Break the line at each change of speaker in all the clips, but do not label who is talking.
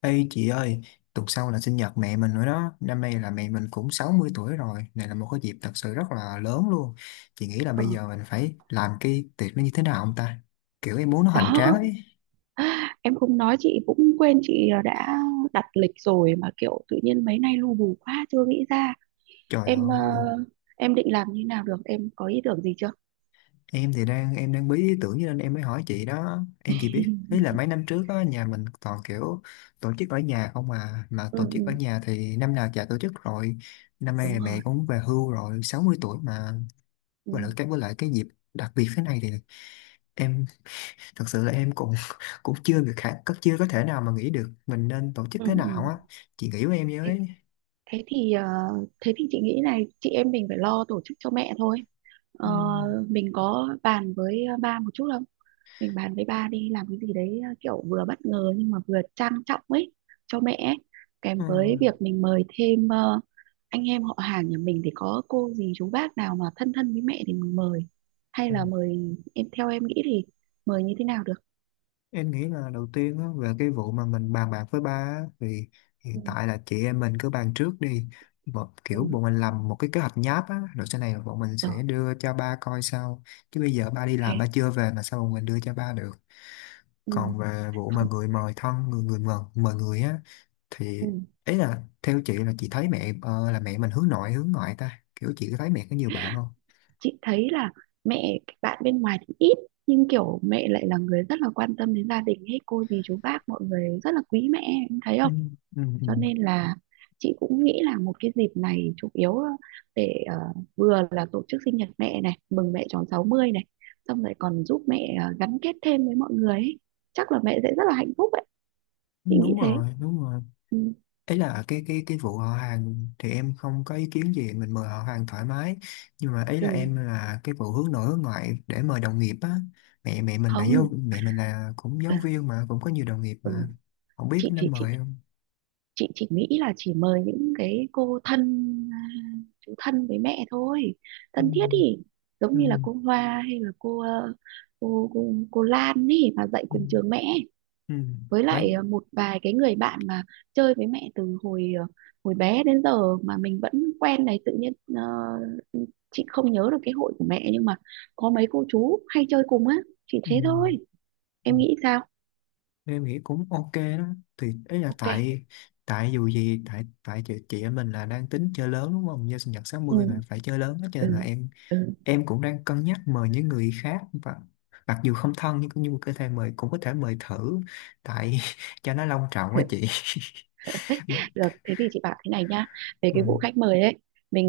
Ê chị ơi, tuần sau là sinh nhật mẹ mình nữa đó. Năm nay là mẹ mình cũng 60 tuổi rồi. Này là một cái dịp thật sự rất là lớn luôn. Chị nghĩ là
Ờ,
bây giờ mình phải làm cái tiệc nó như thế nào không ta? Kiểu em muốn nó hoành tráng
đó
ấy.
em không nói chị cũng quên. Chị đã đặt lịch rồi mà kiểu tự nhiên mấy nay lu bù quá chưa nghĩ ra.
Trời
Em
ơi,
em định làm như nào được, em có ý tưởng gì chưa?
em thì đang em đang bí ý tưởng cho nên em mới hỏi chị đó. Em chỉ biết, ý là mấy năm trước á, nhà mình toàn kiểu tổ chức ở nhà không mà. Mà
Ừ,
tổ chức ở
ừ,
nhà thì năm nào chả tổ chức rồi. Năm nay
đúng
là mẹ
rồi.
cũng về hưu rồi, 60 tuổi mà.
Ừ,
Và lại cái với lại cái dịp đặc biệt thế này thì em thật sự là em cũng cũng chưa được khả, chưa có thể nào mà nghĩ được mình nên tổ chức
ừ,
thế
ừ.
nào á chị nghĩ với em
Thế,
với.
thế thì ờ, thế thì chị nghĩ này, chị em mình phải lo tổ chức cho mẹ thôi. Ờ,
Ừm,
mình có bàn với ba một chút không? Mình bàn với ba đi làm cái gì đấy kiểu vừa bất ngờ nhưng mà vừa trang trọng ấy cho mẹ ấy. Kèm với
ừm,
việc mình mời thêm anh em họ hàng nhà mình thì có cô dì chú bác nào mà thân thân với mẹ thì mình mời, hay
ừm.
là mời em. Theo em nghĩ thì mời như thế nào được?
Em nghĩ là đầu tiên á, về cái vụ mà mình bàn bạc với ba á, thì
Ừ,
hiện tại là chị em mình cứ bàn trước đi, một
ừ,
kiểu bọn mình làm một cái kế hoạch nháp á rồi sau này bọn mình
rồi.
sẽ đưa cho ba coi sau, chứ bây giờ ba đi làm ba
Ok.
chưa về mà sao bọn mình đưa cho ba được.
Ừ,
Còn về vụ mà
không.
người mời thân người người mời mời người á, thì
Ừ.
ấy là theo chị, là chị thấy mẹ là mẹ mình hướng nội hướng ngoại ta, kiểu chị có thấy mẹ có nhiều bạn không?
Chị thấy là mẹ bạn bên ngoài thì ít, nhưng kiểu mẹ lại là người rất là quan tâm đến gia đình ấy, cô dì chú bác mọi người rất là quý mẹ, em thấy
Ừ,
không?
ừ, ừ.
Cho nên là chị cũng nghĩ là một cái dịp này chủ yếu là để vừa là tổ chức sinh nhật mẹ này, mừng mẹ tròn 60 này, xong rồi còn giúp mẹ gắn kết thêm với mọi người ấy. Chắc là mẹ sẽ rất là hạnh phúc ấy, chị nghĩ
Đúng
thế.
rồi, đúng rồi.
Ừ.
Ấy là cái vụ họ hàng thì em không có ý kiến gì, mình mời họ hàng thoải mái, nhưng mà ấy là
Ừ.
em là cái vụ hướng nội hướng ngoại để mời đồng nghiệp á. mẹ mẹ mình là giáo
Không.
mẹ mình là cũng
Ừ.
giáo viên mà cũng có nhiều đồng nghiệp
Ừ.
mà, không biết
chị
có nên
thì
mời không.
chị chỉ nghĩ là chỉ mời những cái cô thân, à, chú thân với mẹ thôi,
Ừ,
thân thiết thì giống
ừ,
như là cô Hoa, hay là cô cô Lan ấy mà dạy
ừ,
cùng trường mẹ,
ừ.
với
Mấy.
lại một vài cái người bạn mà chơi với mẹ từ hồi hồi bé đến giờ mà mình vẫn quen này. Tự nhiên chị không nhớ được cái hội của mẹ, nhưng mà có mấy cô chú hay chơi cùng á, chỉ
Ừ.
thế thôi.
Ừ.
Em nghĩ sao?
Em nghĩ cũng ok đó, thì ấy là
Ok.
tại tại dù gì tại tại chị em mình là đang tính chơi lớn đúng không, nhân sinh nhật sáu
Ừ.
mươi mà phải chơi lớn đó, cho nên là
Ừ. Ừ.
em cũng đang cân nhắc mời những người khác, và mặc dù không thân nhưng cũng như có thể mời, cũng có thể mời thử. Tại cho nó long trọng quá
Ừ.
chị.
Được, thế thì chị bảo thế này nhá. Về
Ừ,
cái vụ khách mời ấy,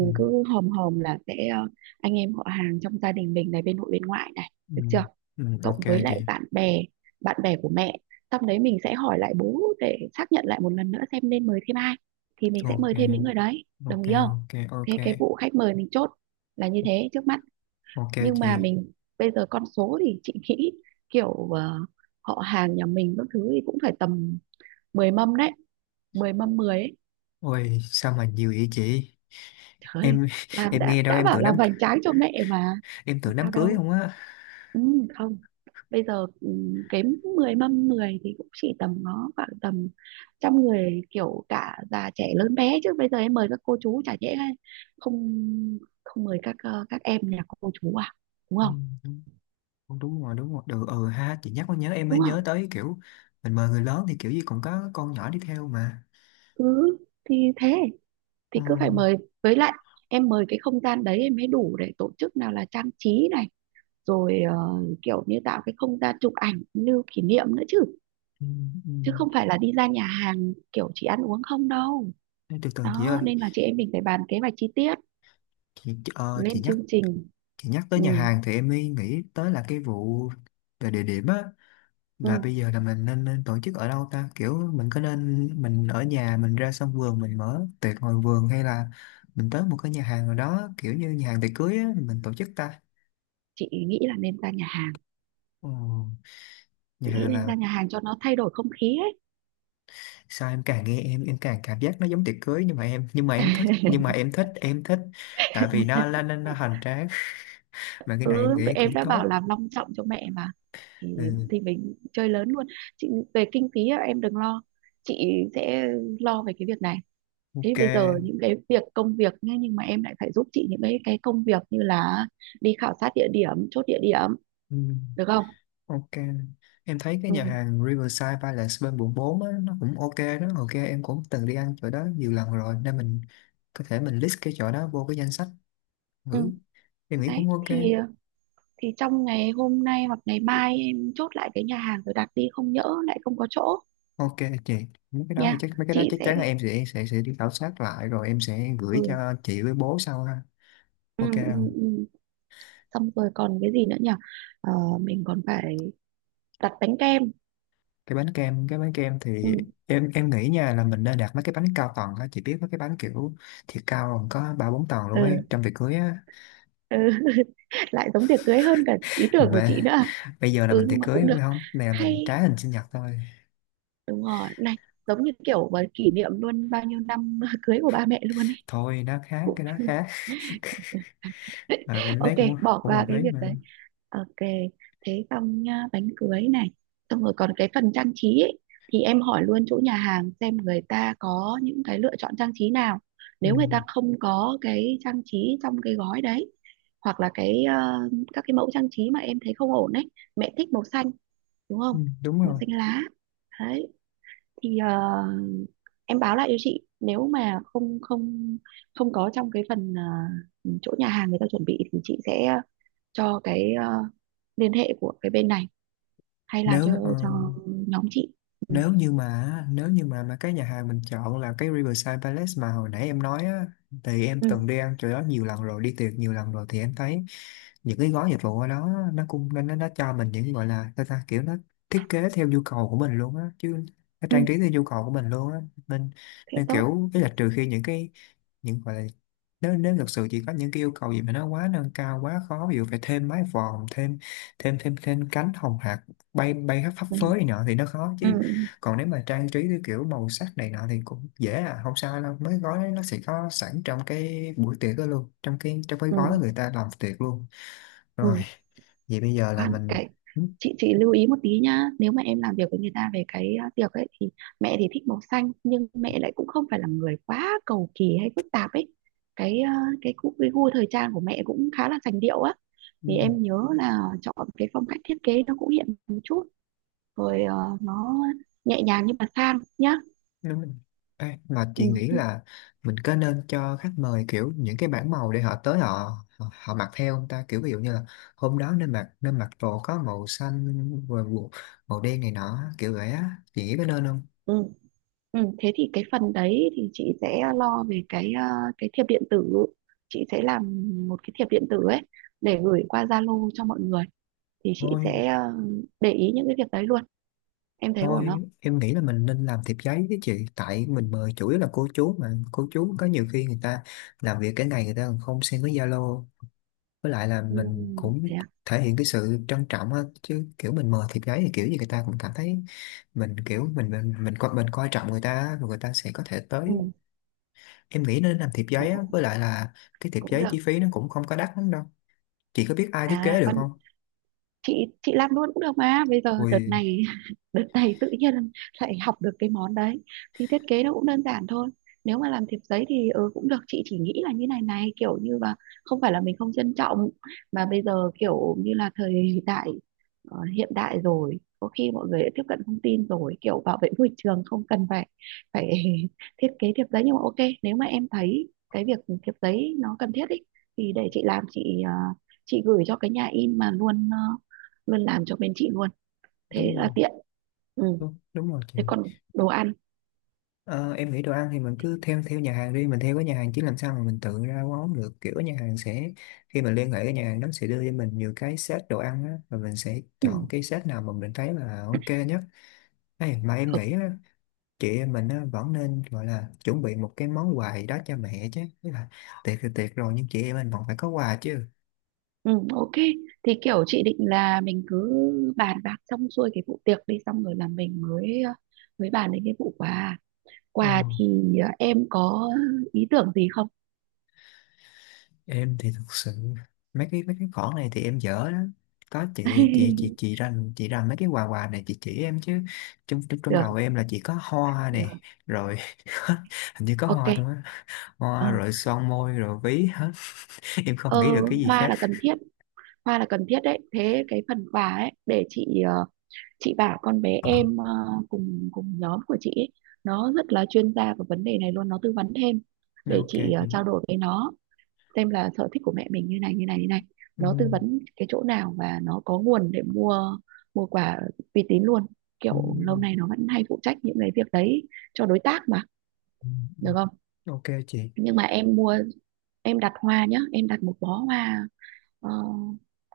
ừ,
cứ hòm hòm là sẽ anh em họ hàng trong gia đình mình này, bên nội bên ngoại này,
ừ,
được chưa?
ừ, ok
Cộng với lại
chị.
bạn bè của mẹ. Xong đấy mình sẽ hỏi lại bố để xác nhận lại một lần nữa xem nên mời thêm ai. Thì mình sẽ
Ok
mời thêm những người đấy, đồng
ok
ý không?
ok ok
Thế cái vụ khách mời mình chốt là như thế trước mắt.
ok
Nhưng mà
chị.
mình bây giờ con số thì chị nghĩ kiểu họ hàng nhà mình các thứ thì cũng phải tầm 10 mâm đấy. 10 mâm mười ấy.
Ôi sao mà nhiều vậy chị,
Thôi,
em
làm,
em nghe đâu
đã
em
bảo
tưởng
làm
đám,
hoành tráng cho mẹ mà.
em
Không
tưởng đám
sao
cưới
đâu.
không á.
Ừ, không. Bây giờ kém 10 mâm 10 thì cũng chỉ tầm nó khoảng tầm trăm người, kiểu cả già trẻ lớn bé. Chứ bây giờ em mời các cô chú chả dễ, hay không, không mời các các em nhà cô chú à, đúng
Ừ,
không?
đúng đúng rồi, đúng rồi. Ừ, ừ ha chị nhắc mới nhớ em mới
Đúng
nhớ
không?
tới, kiểu mình mời người lớn thì kiểu gì cũng có con nhỏ đi theo mà.
Ừ, thì thế
Ừ,
thì cứ phải mời. Với lại em mời cái không gian đấy em mới đủ để tổ chức, nào là trang trí này, rồi kiểu như tạo cái không gian chụp ảnh lưu kỷ niệm nữa chứ,
ừ, ừ.
chứ không phải là đi ra nhà hàng kiểu chỉ ăn uống không đâu.
Ê, từ từ chị
Đó
ơi,
nên là chị em mình phải bàn kế hoạch chi tiết,
chị chị- ờ, chị
lên
nhắc
chương trình.
chị nhắc tới
Ừ,
nhà hàng thì em mới nghĩ tới là cái vụ về địa điểm á, là
ừ.
bây giờ là mình nên tổ chức ở đâu ta, kiểu mình có nên mình ở nhà mình ra sân vườn mình mở tiệc ngoài vườn, hay là mình tới một cái nhà hàng nào đó kiểu như nhà hàng tiệc cưới á mình tổ chức ta.
Chị nghĩ là nên ra nhà hàng.
Ừ. Nhà
Chị nghĩ
hàng
nên
là
ra nhà hàng cho nó thay đổi không khí ấy.
sao em càng nghe em càng cảm giác nó giống tiệc cưới, nhưng mà em thích, nhưng mà em thích tại vì nó hoành tráng. Mà cái này em
Ừ, vậy
nghĩ cũng
em đã bảo
tốt.
làm long trọng cho mẹ mà, thì,
Ừ,
thì mình chơi lớn luôn. Chị về kinh phí á, em đừng lo, chị sẽ lo về cái việc này. Thế
ok.
bây giờ những cái việc công việc nhá, nhưng mà em lại phải giúp chị những cái công việc như là đi khảo sát địa điểm, chốt địa điểm,
Ừ,
được không?
ok. Em thấy cái
Ừ.
nhà hàng Riverside Palace bên quận 4 á, nó cũng ok đó, ok, em cũng từng đi ăn chỗ đó nhiều lần rồi nên mình có thể mình list cái chỗ đó vô cái danh sách
Ừ,
thử, em nghĩ
đấy
cũng ok.
thì thì trong ngày hôm nay hoặc ngày mai em chốt lại cái nhà hàng rồi đặt đi, không nhỡ lại không có chỗ.
Ok chị.
Nha,
Mấy cái đó
chị
chắc
sẽ,
chắn là em sẽ đi khảo sát lại rồi em sẽ gửi
ừ,
cho chị với bố sau ha.
ừ,
Ok,
ừ,
không?
ừ. Xong rồi còn cái gì nữa nhỉ? Ờ, mình còn phải đặt bánh kem.
Cái bánh kem, cái bánh kem thì
Ừ,
em nghĩ nha, là mình nên đặt mấy cái bánh cao tầng á, chị biết mấy cái bánh kiểu thiệt cao còn có ba bốn tầng luôn ấy
ừ,
trong tiệc cưới á.
ừ. Lại giống tiệc cưới hơn cả ý tưởng của chị
Mà
nữa.
bây giờ là
Ừ,
mình tiệc
nhưng mà cũng
cưới
được,
phải không? Nè mình
hay,
trái hình sinh nhật thôi.
đúng rồi này, giống như kiểu mà kỷ niệm luôn bao nhiêu năm cưới của ba mẹ luôn ấy,
Thôi nó khác,
cũng
cái đó khác. À, em
ok.
thấy cũng
Bỏ
cũng
qua
hợp
cái
lý
việc
mà.
đấy. Ok, thế xong nhá, bánh cưới này. Xong rồi còn cái phần trang trí ấy, thì em hỏi luôn chỗ nhà hàng xem người ta có những cái lựa chọn trang trí nào.
Ừ,
Nếu người ta không có cái trang trí trong cái gói đấy, hoặc là cái các cái mẫu trang trí mà em thấy không ổn đấy. Mẹ thích màu xanh, đúng không?
ừ, đúng
Màu
rồi.
xanh lá. Đấy thì em báo lại cho chị, nếu mà không không không có trong cái phần chỗ nhà hàng người ta chuẩn bị thì chị sẽ cho cái liên hệ của cái bên này hay làm cho
Nếu ờ,
nhóm chị. Ừ.
nếu như mà cái nhà hàng mình chọn là cái Riverside Palace mà hồi nãy em nói á, thì em
Ừ,
từng đi ăn chỗ đó nhiều lần rồi, đi tiệc nhiều lần rồi, thì em thấy những cái gói dịch vụ ở đó, nó cũng nó cho mình những gọi là sao ta, kiểu nó thiết kế theo nhu cầu của mình luôn á, chứ nó
ừ.
trang trí theo nhu cầu của mình luôn á, nên
Thế
nên
tốt.
kiểu cái là trừ khi những cái, những gọi là, nếu nếu thực sự chỉ có những cái yêu cầu gì mà nó quá nâng cao quá khó, ví dụ phải thêm mái vòm, thêm thêm thêm thêm cánh hồng hạc bay bay khắp phấp
Ừ.
phới này nọ thì nó khó
Ừ.
chứ, còn nếu mà trang trí theo kiểu màu sắc này nọ thì cũng dễ à, không sao đâu, mấy gói đấy nó sẽ có sẵn trong cái buổi tiệc đó luôn, trong cái
Ừ,
gói
ừ.
người ta làm tiệc luôn. Rồi,
Ừ.
vậy bây giờ là
Khoan
mình.
cái,
Ừ,
chị lưu ý một tí nhá. Nếu mà em làm việc với người ta về cái tiệc ấy thì mẹ thì thích màu xanh, nhưng mẹ lại cũng không phải là người quá cầu kỳ hay phức tạp ấy. Cái gu thời trang của mẹ cũng khá là sành điệu á, thì
ừ,
em nhớ là chọn cái phong cách thiết kế nó cũng hiện một chút, rồi nó nhẹ nhàng nhưng mà sang nhá.
đúng rồi. Ê, mà chị
Ừ,
nghĩ
ừ.
là mình có nên cho khách mời kiểu những cái bảng màu để họ tới họ họ, họ mặc theo không ta, kiểu ví dụ như là hôm đó nên mặc, nên mặc đồ có màu xanh, rồi màu màu đen này nọ kiểu vậy á, chị nghĩ có nên không?
Ừ. Ừ, thế thì cái phần đấy thì chị sẽ lo về cái cái thiệp điện tử. Chị sẽ làm một cái thiệp điện tử ấy để gửi qua Zalo cho mọi người. Thì chị
Thôi.
sẽ để ý những cái việc đấy luôn, em thấy ổn không?
Thôi em nghĩ là mình nên làm thiệp giấy với chị. Tại mình mời chủ yếu là cô chú mà, cô chú có nhiều khi người ta làm việc cái ngày, người ta còn không xem với Zalo. Với lại là
Ừ,
mình cũng
thế à?
thể hiện cái sự trân trọng á, chứ kiểu mình mời thiệp giấy thì kiểu gì người ta cũng cảm thấy Mình kiểu mình coi trọng người ta á, rồi người ta sẽ có thể tới.
Ừ.
Em nghĩ nên làm thiệp
Ồ,
giấy á, với lại là cái thiệp
cũng
giấy
được.
chi phí nó cũng không có đắt lắm đâu. Chị có biết ai
À
thiết kế được
quan
không?
Chị làm luôn cũng được mà, bây giờ đợt
Ui,
này đợt này tự nhiên lại học được cái món đấy, thì thiết kế nó cũng đơn giản thôi. Nếu mà làm thiệp giấy thì ừ, cũng được. Chị chỉ nghĩ là như này này, kiểu như là không phải là mình không trân trọng, mà bây giờ kiểu như là thời đại hiện đại rồi, có khi mọi người đã tiếp cận thông tin rồi, kiểu bảo vệ môi trường không cần phải phải thiết kế thiệp giấy. Nhưng mà ok, nếu mà em thấy cái việc thiệp giấy nó cần thiết ý, thì để chị làm. Chị chị gửi cho cái nhà in mà luôn luôn làm cho bên chị luôn, thế
đúng
là
rồi,
tiện. Ừ.
đúng, đúng rồi chị.
Thế còn đồ ăn?
Ờ, em nghĩ đồ ăn thì mình cứ thêm theo nhà hàng đi, mình theo cái nhà hàng, chứ làm sao mà mình tự ra món được, kiểu nhà hàng sẽ, khi mình liên hệ cái nhà hàng đó sẽ đưa cho mình nhiều cái set đồ ăn á, và mình sẽ
Ừ.
chọn cái set nào mà mình thấy là ok nhất. Ê, mà em
Được.
nghĩ á, chị em mình á, vẫn nên gọi là chuẩn bị một cái món quà gì đó cho mẹ chứ. Tức là tiệc thì tiệc rồi, nhưng chị em mình vẫn phải có quà chứ.
Ừ, ok. Thì kiểu chị định là mình cứ bàn bạc xong xuôi cái vụ tiệc đi, xong rồi là mình mới mới bàn đến cái vụ quà.
Ờ.
Quà thì em có ý tưởng gì không?
Em thì thực sự mấy cái khoản này thì em dở đó, có chị chị chị chị ra chị ra mấy cái quà quà này chị chỉ em chứ. Trong trong trong
Được,
đầu em là chỉ có hoa
được.
này, rồi hình như có
Ok.
hoa thôi á,
Ờ.
hoa rồi son môi rồi ví hết. Em không nghĩ
Ờ,
được cái gì
hoa
khác.
là cần thiết. Hoa là cần thiết đấy. Thế cái phần quà ấy để chị chị bảo con bé em ờ, cùng cùng nhóm của chị ấy, nó rất là chuyên gia về vấn đề này luôn, nó tư vấn thêm. Để
Ok
chị
chị.
trao đổi với nó xem là sở thích của mẹ mình như này như này như này, nó tư
Ừm,
vấn cái chỗ nào và nó có nguồn để mua, mua quà uy tín luôn, kiểu lâu
ừm,
nay nó vẫn hay phụ trách những cái việc đấy cho đối tác mà,
ừm,
được không?
ừm. Ok chị.
Nhưng mà em mua, em đặt hoa nhá, em đặt một bó hoa ờ,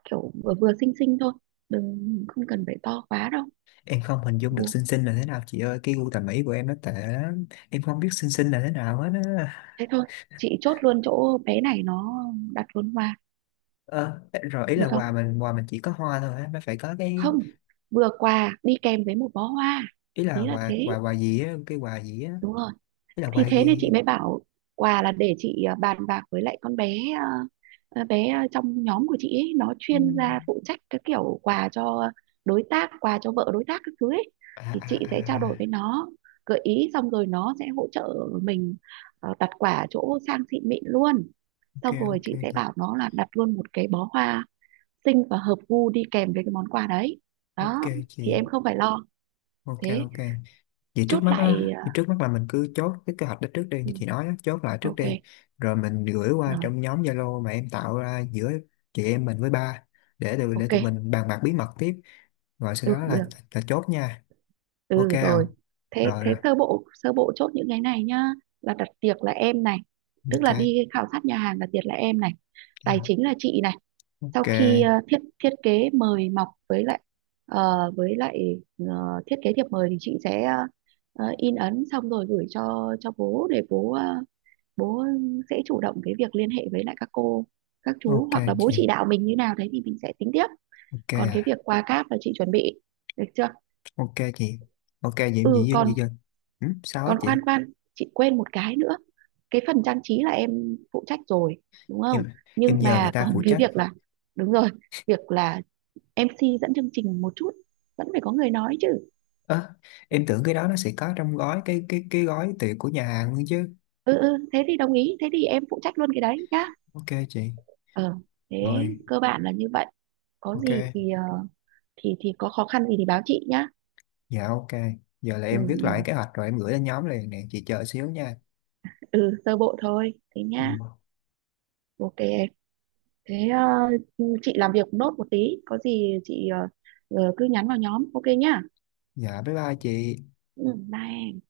kiểu vừa vừa xinh xinh thôi, đừng, không cần phải to quá đâu.
Em không hình dung được xinh xinh là thế nào chị ơi, cái gu thẩm mỹ của em nó tệ lắm, em không biết xinh xinh là thế nào hết á.
Thế thôi, chị chốt luôn chỗ bé này, nó đặt luôn hoa,
Ờ, rồi ý là
được
quà
không?
mình, quà mình chỉ có hoa thôi á, nó phải có cái,
Không, vừa quà đi kèm với một bó hoa.
ý là
Ý là
quà
thế,
quà quà gì á, cái quà gì á,
đúng rồi.
ý là
Thì
quà
thế nên chị
gì.
mới bảo quà là để chị bàn bạc với lại con bé bé trong nhóm của chị ấy, nó chuyên gia
Ừm.
phụ trách cái kiểu quà cho đối tác, quà cho vợ đối tác các thứ ấy,
À
thì
à
chị sẽ trao đổi với
à,
nó, gợi ý xong rồi nó sẽ hỗ trợ mình đặt quả chỗ sang xịn mịn luôn.
ok
Xong rồi
ok
chị sẽ
chị,
bảo nó là đặt luôn một cái bó hoa xinh và hợp gu đi kèm với cái món quà đấy, đó
ok
thì
chị,
em không phải lo.
ok
Thế
ok. Vậy trước
chốt
mắt
lại
á, vậy trước mắt là mình cứ chốt cái kế hoạch đó trước đi
ừ,
như chị nói á, chốt lại trước
ok.
đi, rồi mình gửi qua
Rồi,
trong nhóm Zalo mà em tạo ra giữa chị em mình với ba, để tụi để
ok.
tụi mình bàn bạc bí mật tiếp, rồi sau
Ừ,
đó
được.
là chốt nha, ok
Ừ,
không?
rồi. Thế
Rồi
thế
rồi,
sơ bộ chốt những cái này nhá. Là đặt tiệc là em này, tức
ok,
là đi khảo sát nhà hàng, đặt tiệc là em này.
dạ.
Tài chính là chị này. Sau
Ok.
khi ờ, thiết thiết kế mời mọc với lại ờ, với lại thiết kế thiệp mời, thì chị sẽ in ấn xong rồi gửi cho bố, để bố ờ, bố sẽ chủ động cái việc liên hệ với lại các cô các chú,
Ok
hoặc là bố
chị.
chỉ đạo mình như nào đấy thì mình sẽ tính tiếp.
Ok
Còn cái
à.
việc qua cáp là chị chuẩn bị, được chưa?
Ok chị. Ok vậy
Ừ.
em
Ừ.
gì gì
Còn,
dân. Ừ, sao á
còn,
chị?
khoan khoan, chị quên một cái nữa. Cái phần trang trí là em phụ trách rồi, đúng không?
em
Nhưng
em nhờ người
mà
ta
còn
phụ
cái
trách.
việc là, đúng rồi, việc là em MC dẫn chương trình một chút, vẫn phải có người nói chứ.
Ơ, em tưởng cái đó nó sẽ có trong gói cái gói tiệc của nhà hàng luôn chứ.
Ừ, ừ, thế thì đồng ý, thế thì em phụ trách luôn cái đấy nhá.
Ok chị.
Ờ, thế
Rồi.
cơ bản là như vậy. Có
Ok.
gì thì thì có khó khăn gì thì báo chị nhá.
Dạ ok. Giờ là
Ừ.
em viết lại
Ừ.
kế hoạch rồi em gửi lên nhóm liền nè chị, chờ xíu nha.
Ừ, sơ bộ thôi thế nhá.
Ừ.
Ok em. Thế chị làm việc nốt một tí, có gì chị cứ nhắn vào nhóm, ok nhá.
Dạ bye bye chị.
Ừ, bye em.